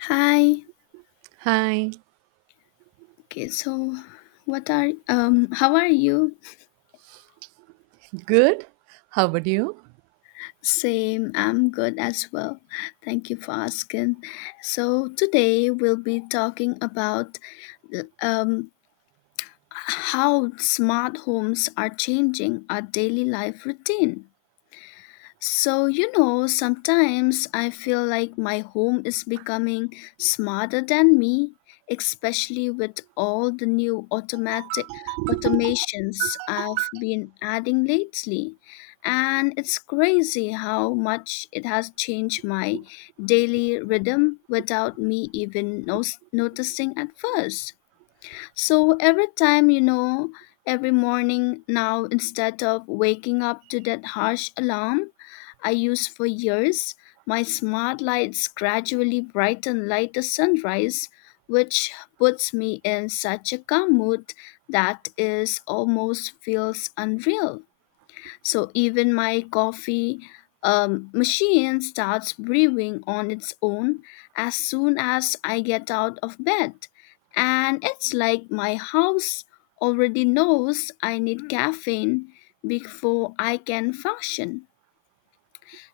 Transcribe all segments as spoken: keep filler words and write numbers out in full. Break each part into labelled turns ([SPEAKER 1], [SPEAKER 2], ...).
[SPEAKER 1] Hi.
[SPEAKER 2] Hi,
[SPEAKER 1] Okay, so what are um how are you?
[SPEAKER 2] good. How about you?
[SPEAKER 1] Same, I'm good as well. Thank you for asking. So today we'll be talking about um how smart homes are changing our daily life routine. So, you know, sometimes I feel like my home is becoming smarter than me, especially with all the new automatic automations I've been adding lately. And it's crazy how much it has changed my daily rhythm without me even no- noticing at first. So every time, you know, every morning now, instead of waking up to that harsh alarm, I used for years. My smart lights gradually brighten like the sunrise, which puts me in such a calm mood that is almost feels unreal. So even my coffee um, machine starts brewing on its own as soon as I get out of bed. And it's like my house already knows I need caffeine before I can function.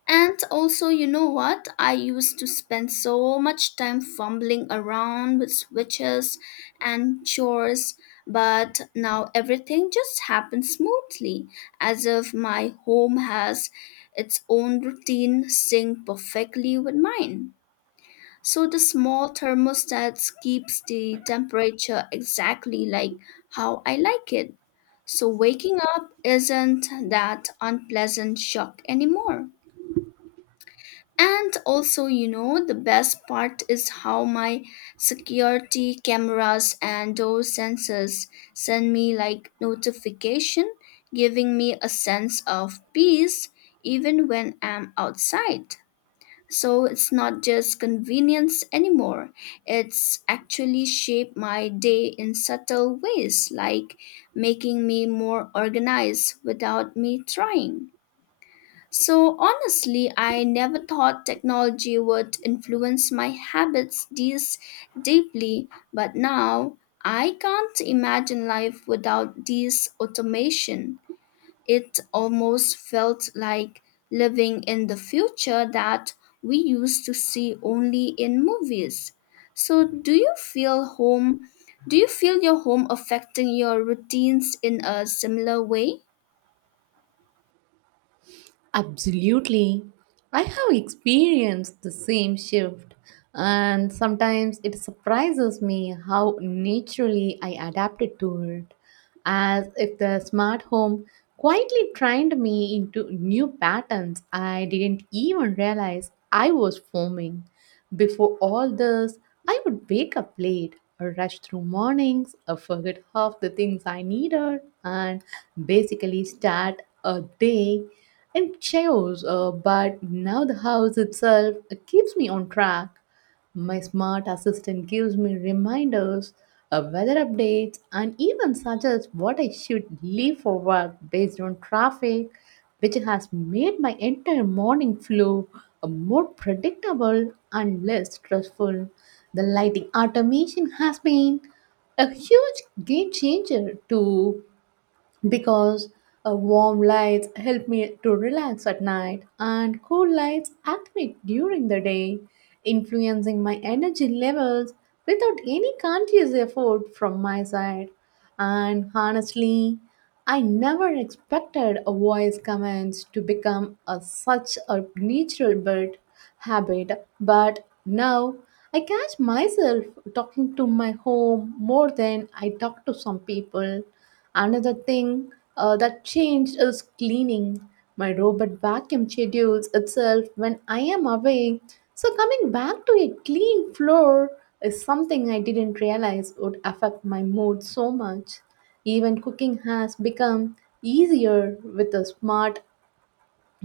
[SPEAKER 1] And also, you know what? I used to spend so much time fumbling around with switches and chores, but now everything just happens smoothly, as if my home has its own routine synced perfectly with mine. So the small thermostat keeps the temperature exactly like how I like it. So waking up isn't that unpleasant shock anymore. And also, you know, the best part is how my security cameras and door sensors send me like notification, giving me a sense of peace even when I'm outside. So it's not just convenience anymore. It's actually shaped my day in subtle ways, like making me more organized without me trying. So honestly, I never thought technology would influence my habits this deeply, but now I can't imagine life without this automation. It almost felt like living in the future that we used to see only in movies. So do you feel home do you feel your home affecting your routines in a similar way?
[SPEAKER 2] Absolutely. I have experienced the same shift, and sometimes it surprises me how naturally I adapted to it, as if the smart home quietly trained me into new patterns I didn't even realize I was forming. Before all this, I would wake up late, rush through mornings, uh, forget half the things I needed, and basically start a day in chaos. Uh, but now the house itself uh, keeps me on track. My smart assistant gives me reminders, uh, weather updates, and even suggests what I should leave for work based on traffic, which has made my entire morning flow uh, more predictable and less stressful. The lighting automation has been a huge game changer too because uh, warm lights help me to relax at night and cool lights activate during the day, influencing my energy levels without any conscious effort from my side. And honestly, I never expected a voice commands to become a, such a natural bit habit, but now I catch myself talking to my home more than I talk to some people. Another thing uh, that changed is cleaning. My robot vacuum schedules itself when I am away. So, coming back to a clean floor is something I didn't realize would affect my mood so much. Even cooking has become easier with a smart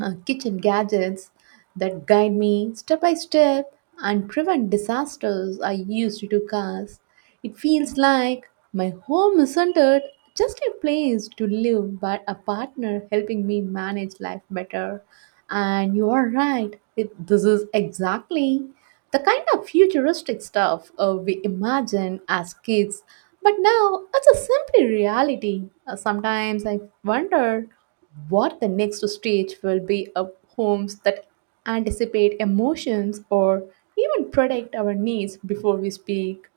[SPEAKER 2] uh, kitchen gadgets that guide me step by step and prevent disasters I used to cause. It feels like my home isn't it just a place to live, but a partner helping me manage life better. And you are right, it, this is exactly the kind of futuristic stuff uh, we imagine as kids. But now it's a simple reality. Uh, sometimes I wonder what the next stage will be of homes that anticipate emotions or even predict our needs before we speak.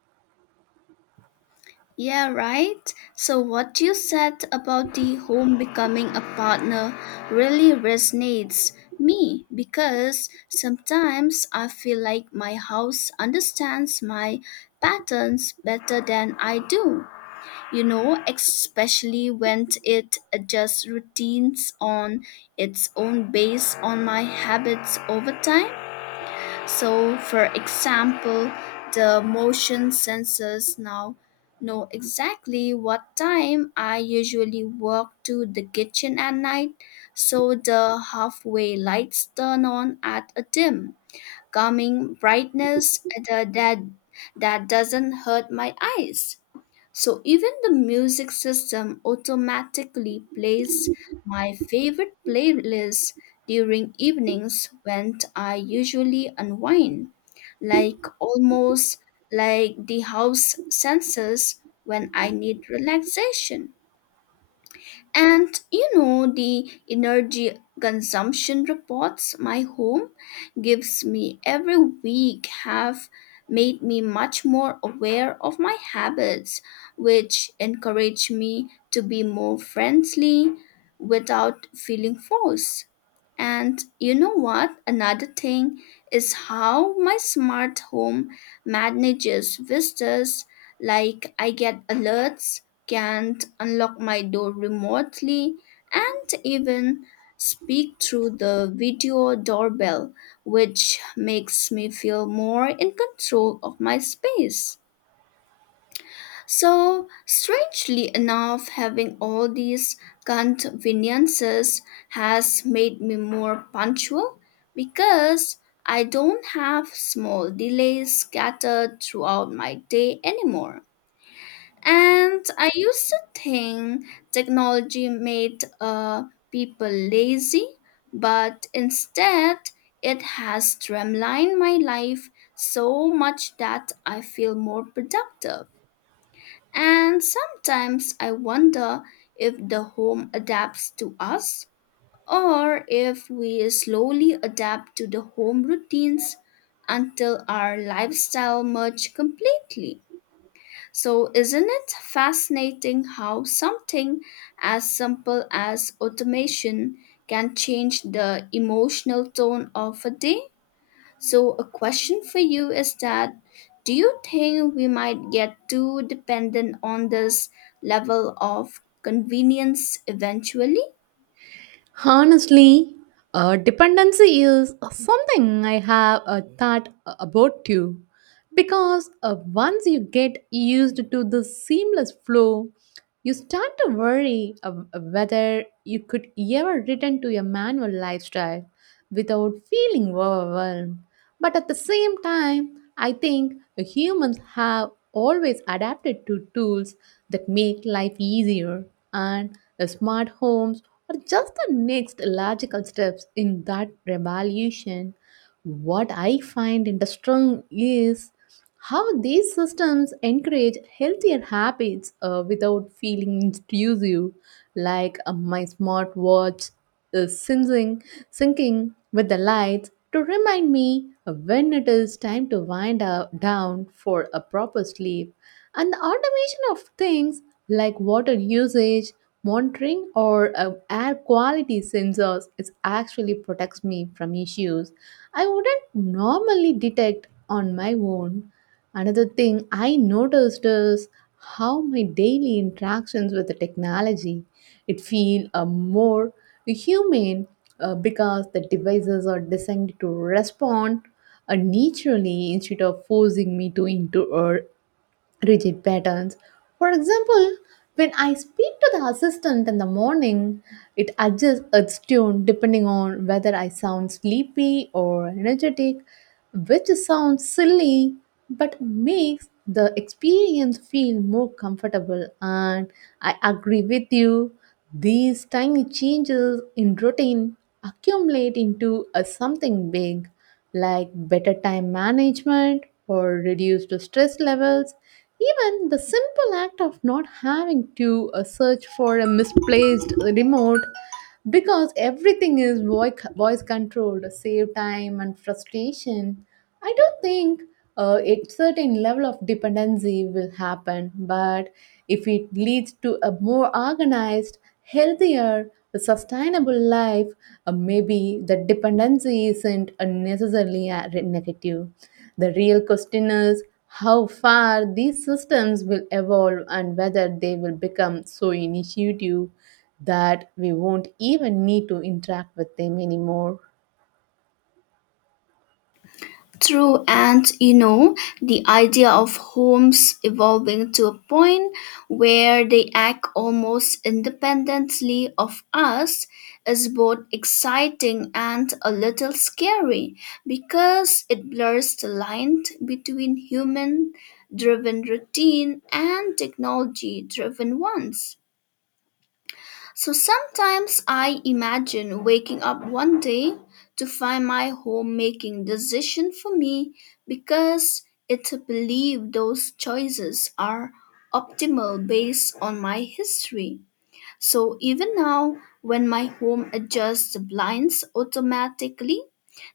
[SPEAKER 1] Yeah, right. So, what you said about the home becoming a partner really resonates me because sometimes I feel like my house understands my patterns better than I do. You know, especially when it adjusts routines on its own based on my habits over time. So, for example, the motion sensors now know exactly what time I usually walk to the kitchen at night, so the halfway lights turn on at a dim, calming brightness that, that, that doesn't hurt my eyes. So even the music system automatically plays my favorite playlist during evenings when I usually unwind, like almost like the house senses when I need relaxation. And you know, the energy consumption reports my home gives me every week have made me much more aware of my habits, which encourage me to be more friendly without feeling forced. And you know what? Another thing is how my smart home manages visitors. Like I get alerts, can unlock my door remotely, and even speak through the video doorbell, which makes me feel more in control of my space. So, strangely enough, having all these conveniences has made me more punctual because I don't have small delays scattered throughout my day anymore. And I used to think technology made uh, people lazy, but instead, it has streamlined my life so much that I feel more productive. And sometimes I wonder if the home adapts to us or if we slowly adapt to the home routines until our lifestyle merge completely. So isn't it fascinating how something as simple as automation can change the emotional tone of a day? So, a question for you is that do you think we might get too dependent on this level of convenience eventually?
[SPEAKER 2] Honestly, uh, dependency is something I have uh, thought about too. Because uh, once you get used to the seamless flow, you start to worry of uh, whether you could ever return to your manual lifestyle without feeling overwhelmed. But at the same time, I think humans have always adapted to tools that make life easier, and the smart homes are just the next logical steps in that revolution. What I find interesting is how these systems encourage healthier habits uh, without feeling intrusive, like uh, my smartwatch is syncing, syncing with the lights to remind me when it is time to wind up, down for a proper sleep, and the automation of things like water usage monitoring or uh, air quality sensors it actually protects me from issues I wouldn't normally detect on my own. Another thing I noticed is how my daily interactions with the technology it feel uh, more human uh, because the devices are designed to respond uh, naturally instead of forcing me to into uh, rigid patterns. For example, when I speak to the assistant in the morning, it adjusts its tune depending on whether I sound sleepy or energetic, which sounds silly but makes the experience feel more comfortable. And I agree with you, these tiny changes in routine accumulate into a something big like better time management or reduced stress levels. Even the simple act of not having to uh, search for a misplaced remote because everything is voice, voice controlled save time and frustration. I don't think uh, a certain level of dependency will happen. But if it leads to a more organized, healthier, sustainable life, uh, maybe the dependency isn't a necessarily a re- negative. The real question is how far these systems will evolve and whether they will become so initiative that we won't even need to interact with them anymore.
[SPEAKER 1] True, and you know, the idea of homes evolving to a point where they act almost independently of us is both exciting and a little scary because it blurs the line between human driven routine and technology driven ones. So sometimes I imagine waking up one day to find my home making decision for me because it believe those choices are optimal based on my history. So even now when my home adjusts the blinds automatically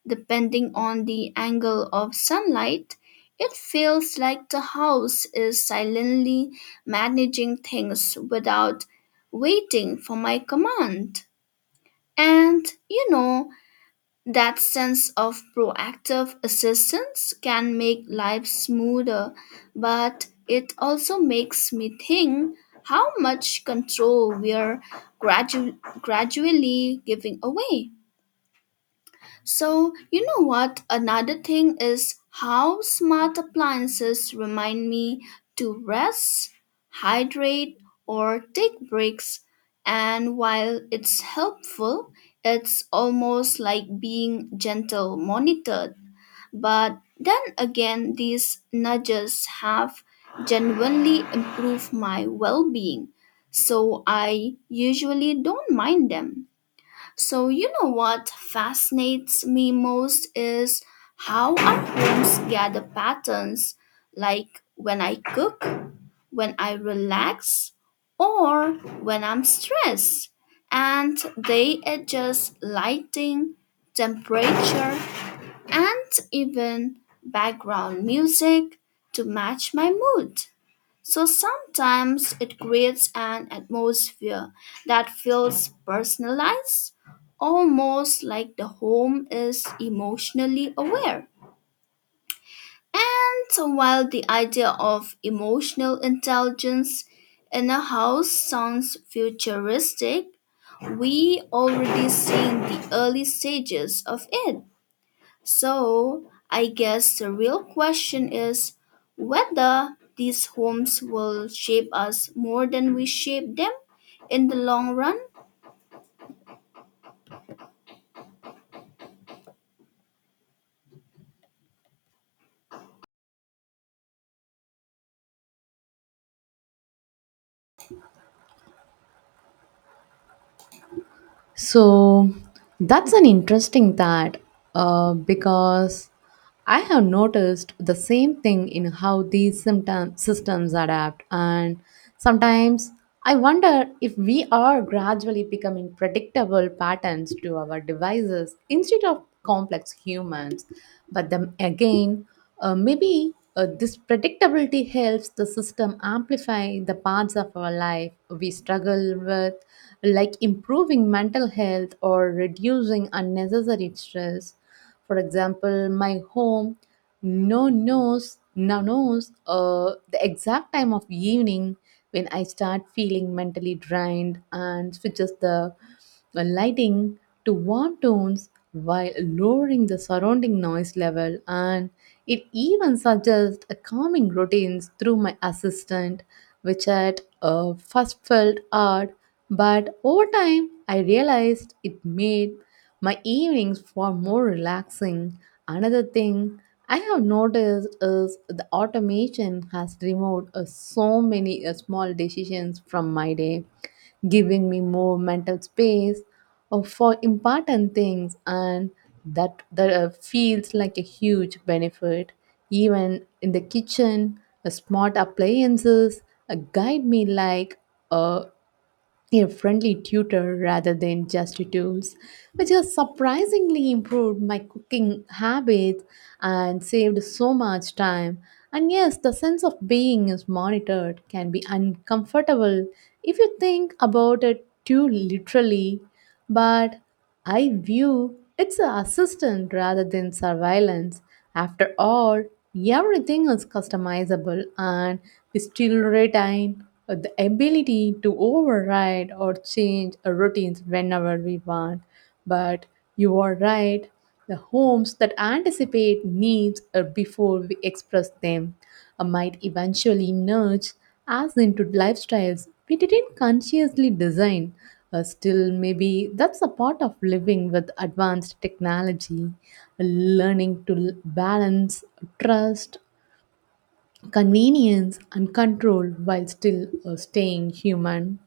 [SPEAKER 1] depending on the angle of sunlight, it feels like the house is silently managing things without waiting for my command. And you know, that sense of proactive assistance can make life smoother, but it also makes me think how much control we're gradu- gradually giving away. So, you know what? Another thing is how smart appliances remind me to rest, hydrate, or take breaks. And while it's helpful, it's almost like being gentle monitored. But then again, these nudges have genuinely improved my well being, so I usually don't mind them. So, you know what fascinates me most is how our homes gather patterns like when I cook, when I relax, or when I'm stressed. And they adjust lighting, temperature, and even background music to match my mood. So sometimes it creates an atmosphere that feels personalized, almost like the home is emotionally aware. And so while the idea of emotional intelligence in a house sounds futuristic, we already seeing the early stages of it. So, I guess the real question is whether these homes will shape us more than we shape them in the long run.
[SPEAKER 2] So that's an interesting that uh, because I have noticed the same thing in how these symptom- systems adapt, and sometimes I wonder if we are gradually becoming predictable patterns to our devices instead of complex humans. But then again, uh, maybe uh, this predictability helps the system amplify the parts of our life we struggle with, like improving mental health or reducing unnecessary stress. For example, my home no knows now knows uh, the exact time of evening when I start feeling mentally drained and switches the uh, lighting to warm tones while lowering the surrounding noise level, and it even suggests a calming routines through my assistant, which at uh, first felt odd, but over time I realized it made my evenings far more relaxing. Another thing I have noticed is the automation has removed uh, so many uh, small decisions from my day, giving me more mental space uh, for important things, and that that uh, feels like a huge benefit. Even in the kitchen, a smart appliances a guide me like a, a friendly tutor rather than just tools, which has surprisingly improved my cooking habits and saved so much time. And yes, the sense of being is monitored can be uncomfortable if you think about it too literally, but I view it's an assistant rather than surveillance. After all, everything is customizable and we still retain the ability to override or change our routines whenever we want. But you are right, the homes that anticipate needs are before we express them uh, might eventually nudge us into lifestyles we didn't consciously design. Uh, still, maybe that's a part of living with advanced technology, learning to l- balance trust, convenience, and control while still uh, staying human.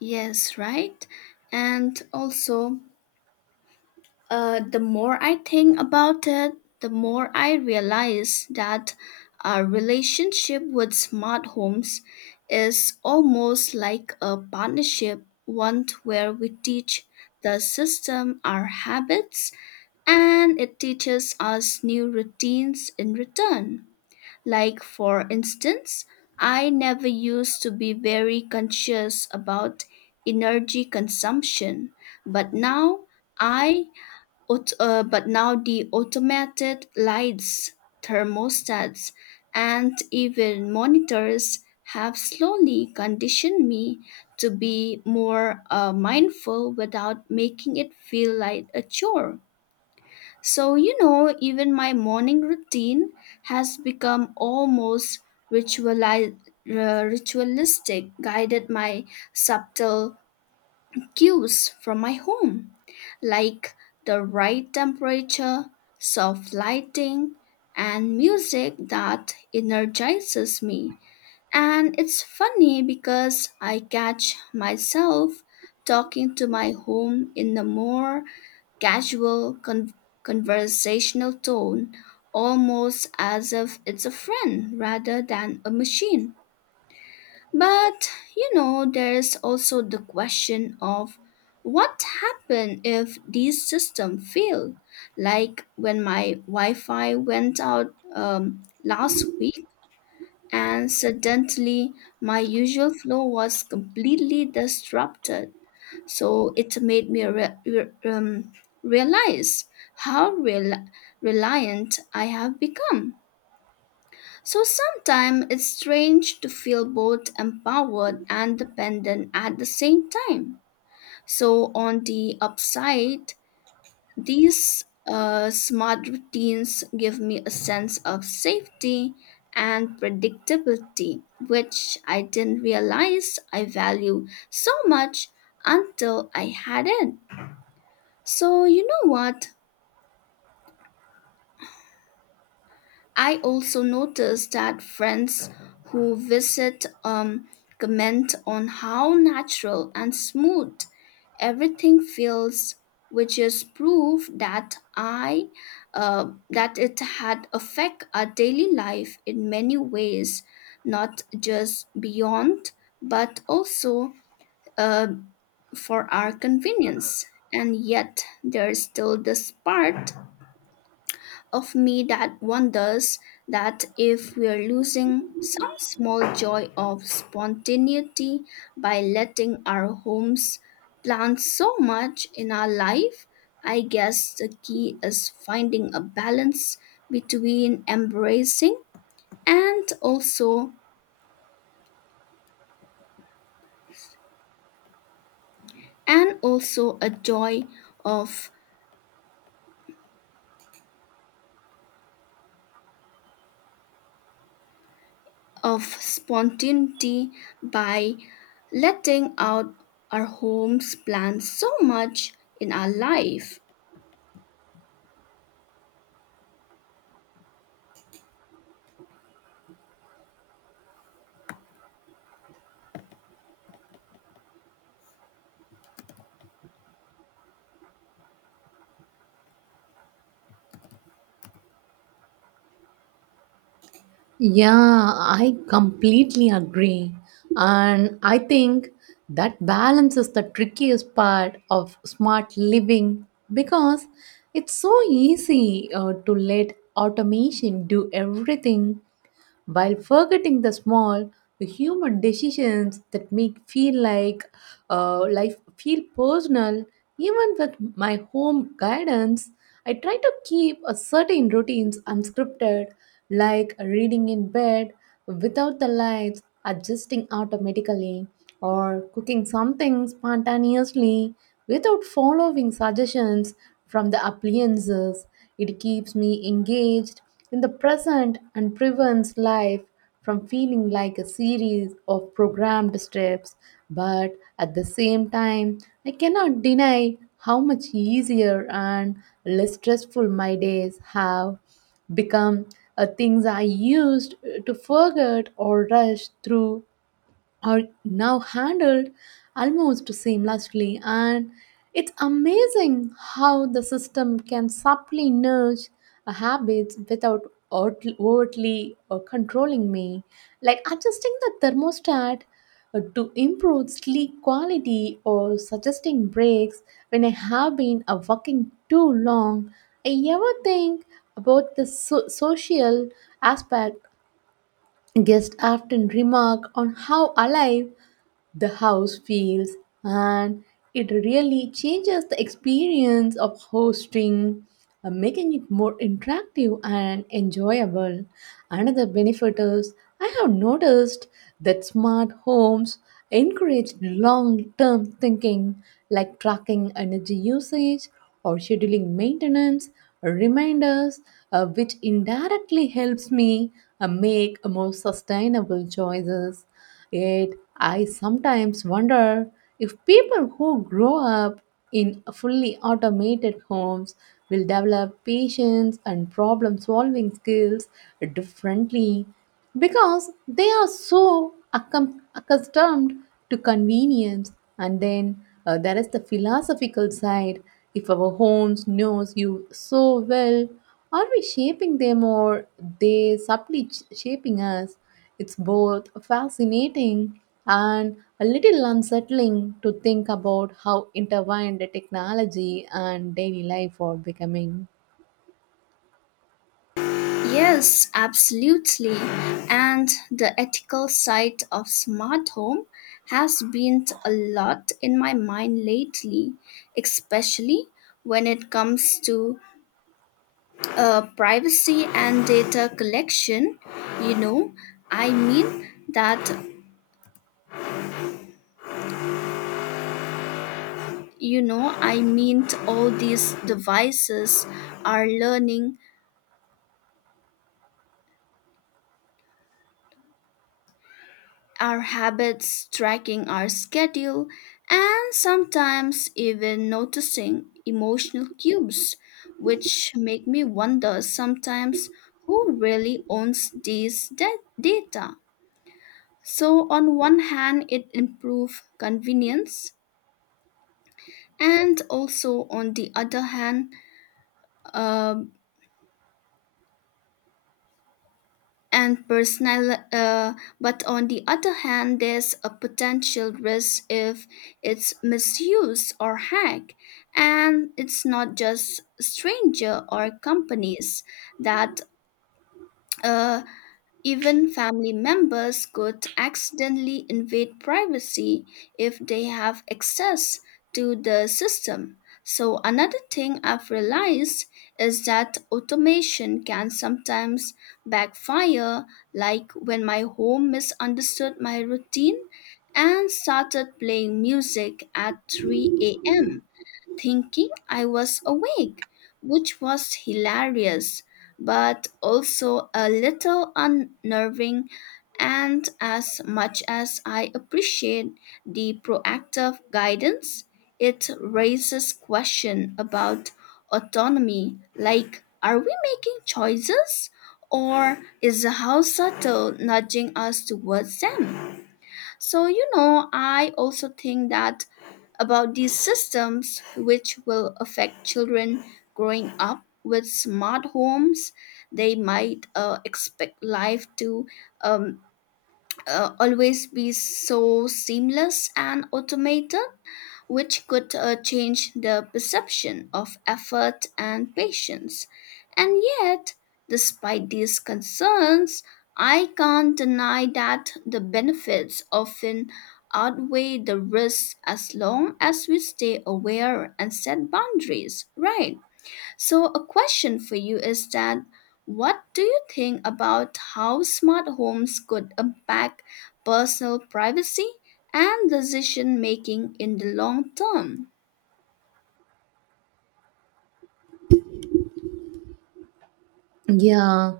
[SPEAKER 1] Yes, right? And also, Uh, the more I think about it, the more I realize that our relationship with smart homes is almost like a partnership, one where we teach the system our habits and it teaches us new routines in return. Like, for instance, I never used to be very conscious about energy consumption, but now I Aut- uh, but now the automated lights, thermostats, and even monitors have slowly conditioned me to be more uh, mindful without making it feel like a chore. So, you know, even my morning routine has become almost rituali- uh, ritualistic, guided by subtle cues from my home, like the right temperature, soft lighting, and music that energizes me. And it's funny because I catch myself talking to my home in a more casual con- conversational tone, almost as if it's a friend rather than a machine. But, you know, there's also the question of what happens if these systems fail? Like when my Wi-Fi went out um, last week and suddenly my usual flow was completely disrupted. So it made me re- re- um, realize how rel- reliant I have become. So sometimes it's strange to feel both empowered and dependent at the same time. So on the upside, these uh, smart routines give me a sense of safety and predictability, which I didn't realize I value so much until I had it. So you know what? I also noticed that friends who visit um, comment on how natural and smooth everything feels, which is proof that I uh, that it had affect our daily life in many ways, not just beyond, but also uh, for our convenience. And yet, there is still this part of me that wonders that if we're losing some small joy of spontaneity by letting our homes plan so much in our life, I guess the key is finding a balance between embracing and also and also a joy of of spontaneity by letting out our homes plan so much in our life.
[SPEAKER 2] Yeah, I completely agree. And I think that balance is the trickiest part of smart living because it's so easy uh, to let automation do everything while forgetting the small, the human decisions that make feel like uh, life feel personal. Even with my home guidance, I try to keep a certain routines unscripted, like reading in bed without the lights adjusting automatically, or cooking something spontaneously without following suggestions from the appliances. It keeps me engaged in the present and prevents life from feeling like a series of programmed steps. But at the same time, I cannot deny how much easier and less stressful my days have become. Uh, things I used to forget or rush through are now handled almost seamlessly, and it's amazing how the system can subtly nudge a habits without outl- overtly uh, controlling me, like adjusting the thermostat uh, to improve sleep quality or suggesting breaks when I have been uh, working too long. I ever think about the so- social aspect. Guests often remark on how alive the house feels, and it really changes the experience of hosting, uh, making it more interactive and enjoyable. Another benefit is I have noticed that smart homes encourage long-term thinking, like tracking energy usage or scheduling maintenance reminders, uh, which indirectly helps me uh, make more sustainable choices. Yet, I sometimes wonder if people who grow up in fully automated homes will develop patience and problem solving skills differently because they are so accum- accustomed to convenience. And then uh, there is the philosophical side: if our homes knows you so well, are we shaping them or they subtly ch- shaping us? It's both fascinating and a little unsettling to think about how intertwined technology and daily life are becoming.
[SPEAKER 1] Yes, absolutely. And the ethical side of smart home has been a lot in my mind lately, especially when it comes to uh, privacy and data collection. You know, I mean that, you know, I mean all these devices are learning our habits, tracking our schedule, and sometimes even noticing emotional cues, which make me wonder sometimes who really owns these da- data. So, on one hand, it improves convenience, and also on the other hand, uh, and personal uh, but on the other hand there's a potential risk if it's misused or hacked and it's not just stranger or companies that uh, even family members could accidentally invade privacy if they have access to the system. So, another thing I've realized is that automation can sometimes backfire, like when my home misunderstood my routine and started playing music at three a m a.m thinking I was awake, which was hilarious, but also a little unnerving. And as much as I appreciate the proactive guidance, it raises question about autonomy like are we making choices or is the house subtle nudging us towards them? So, you know, I also think that about these systems which will affect children growing up with smart homes. They might uh, expect life to um, uh, always be so seamless and automated which could uh, change the perception of effort and patience. And yet, despite these concerns, I can't deny that the benefits often outweigh the risks as long as we stay aware and set boundaries, right? So, a question for you is that what do you think about how smart homes could impact personal privacy and decision making in the long term?
[SPEAKER 2] Yeah.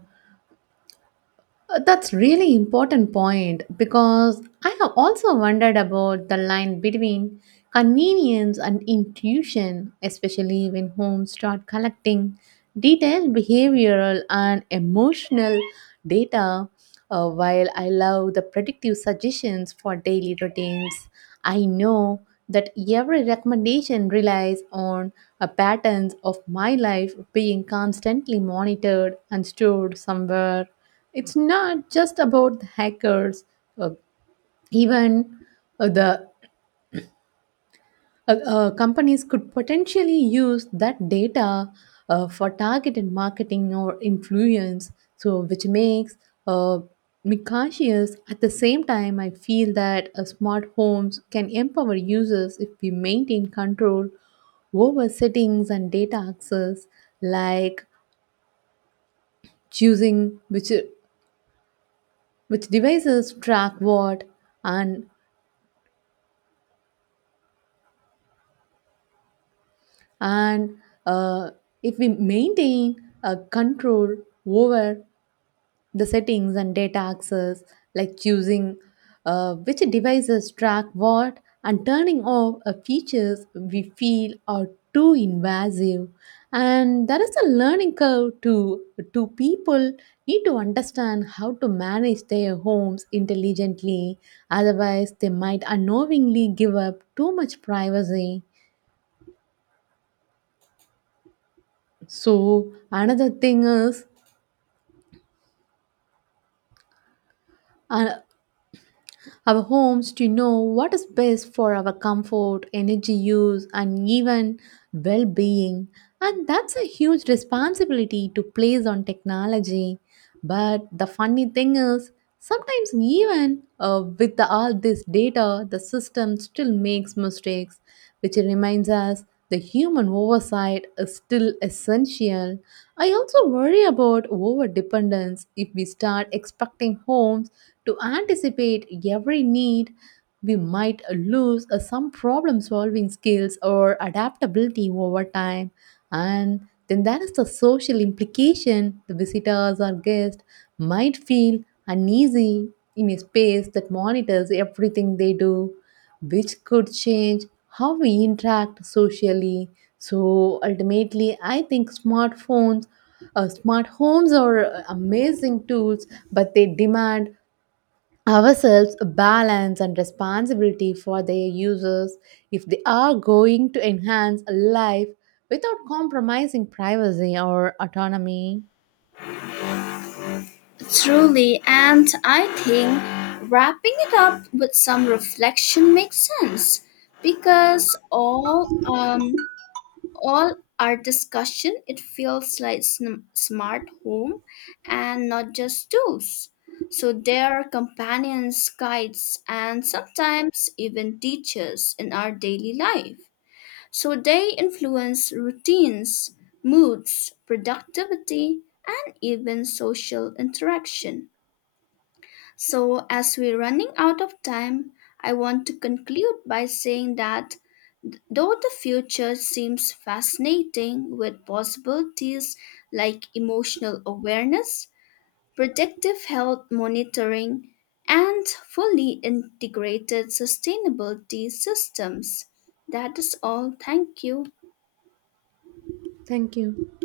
[SPEAKER 2] Uh, That's really important point because I have also wondered about the line between convenience and intuition, especially when homes start collecting detailed behavioral and emotional data. Uh, while I love the predictive suggestions for daily routines, I know that every recommendation relies on a patterns of my life being constantly monitored and stored somewhere. It's not just about the hackers. Uh, even uh, the uh, uh, companies could potentially use that data uh, for targeted marketing or influence, so which makes uh, me cautious. At the same time, I feel that uh, smart homes can empower users if we maintain control over settings and data access, like choosing which which devices track what and and uh, if we maintain a control over the settings and data access, like choosing uh, which devices track what, and turning off uh, features we feel are too invasive. And there is a learning curve to to people need to understand how to manage their homes intelligently, otherwise they might unknowingly give up too much privacy. So another thing is uh, our homes to know what is best for our comfort, energy use, and even well being. And that's a huge responsibility to place on technology. But the funny thing is, sometimes even uh, with the, all this data, the system still makes mistakes, which reminds us the human oversight is still essential. I also worry about over dependence. If we start expecting homes to anticipate every need, we might lose uh, some problem solving skills or adaptability over time. And then there is the social implication: the visitors or guests might feel uneasy in a space that monitors everything they do, which could change how we interact socially. So ultimately, I think smartphones, uh, smart homes are uh, amazing tools, but they demand ourselves a balance and responsibility for their users if they are going to enhance a life without compromising privacy or autonomy.
[SPEAKER 1] Truly, and I think wrapping it up with some reflection makes sense because all um, all our discussion, it feels like sn- smart home and not just tools. So they are companions, guides, and sometimes even teachers in our daily life. So they influence routines, moods, productivity, and even social interaction. So as we're running out of time, I want to conclude by saying that though the future seems fascinating with possibilities like emotional awareness, predictive health monitoring, and fully integrated sustainability systems. That is all. Thank you.
[SPEAKER 2] Thank you.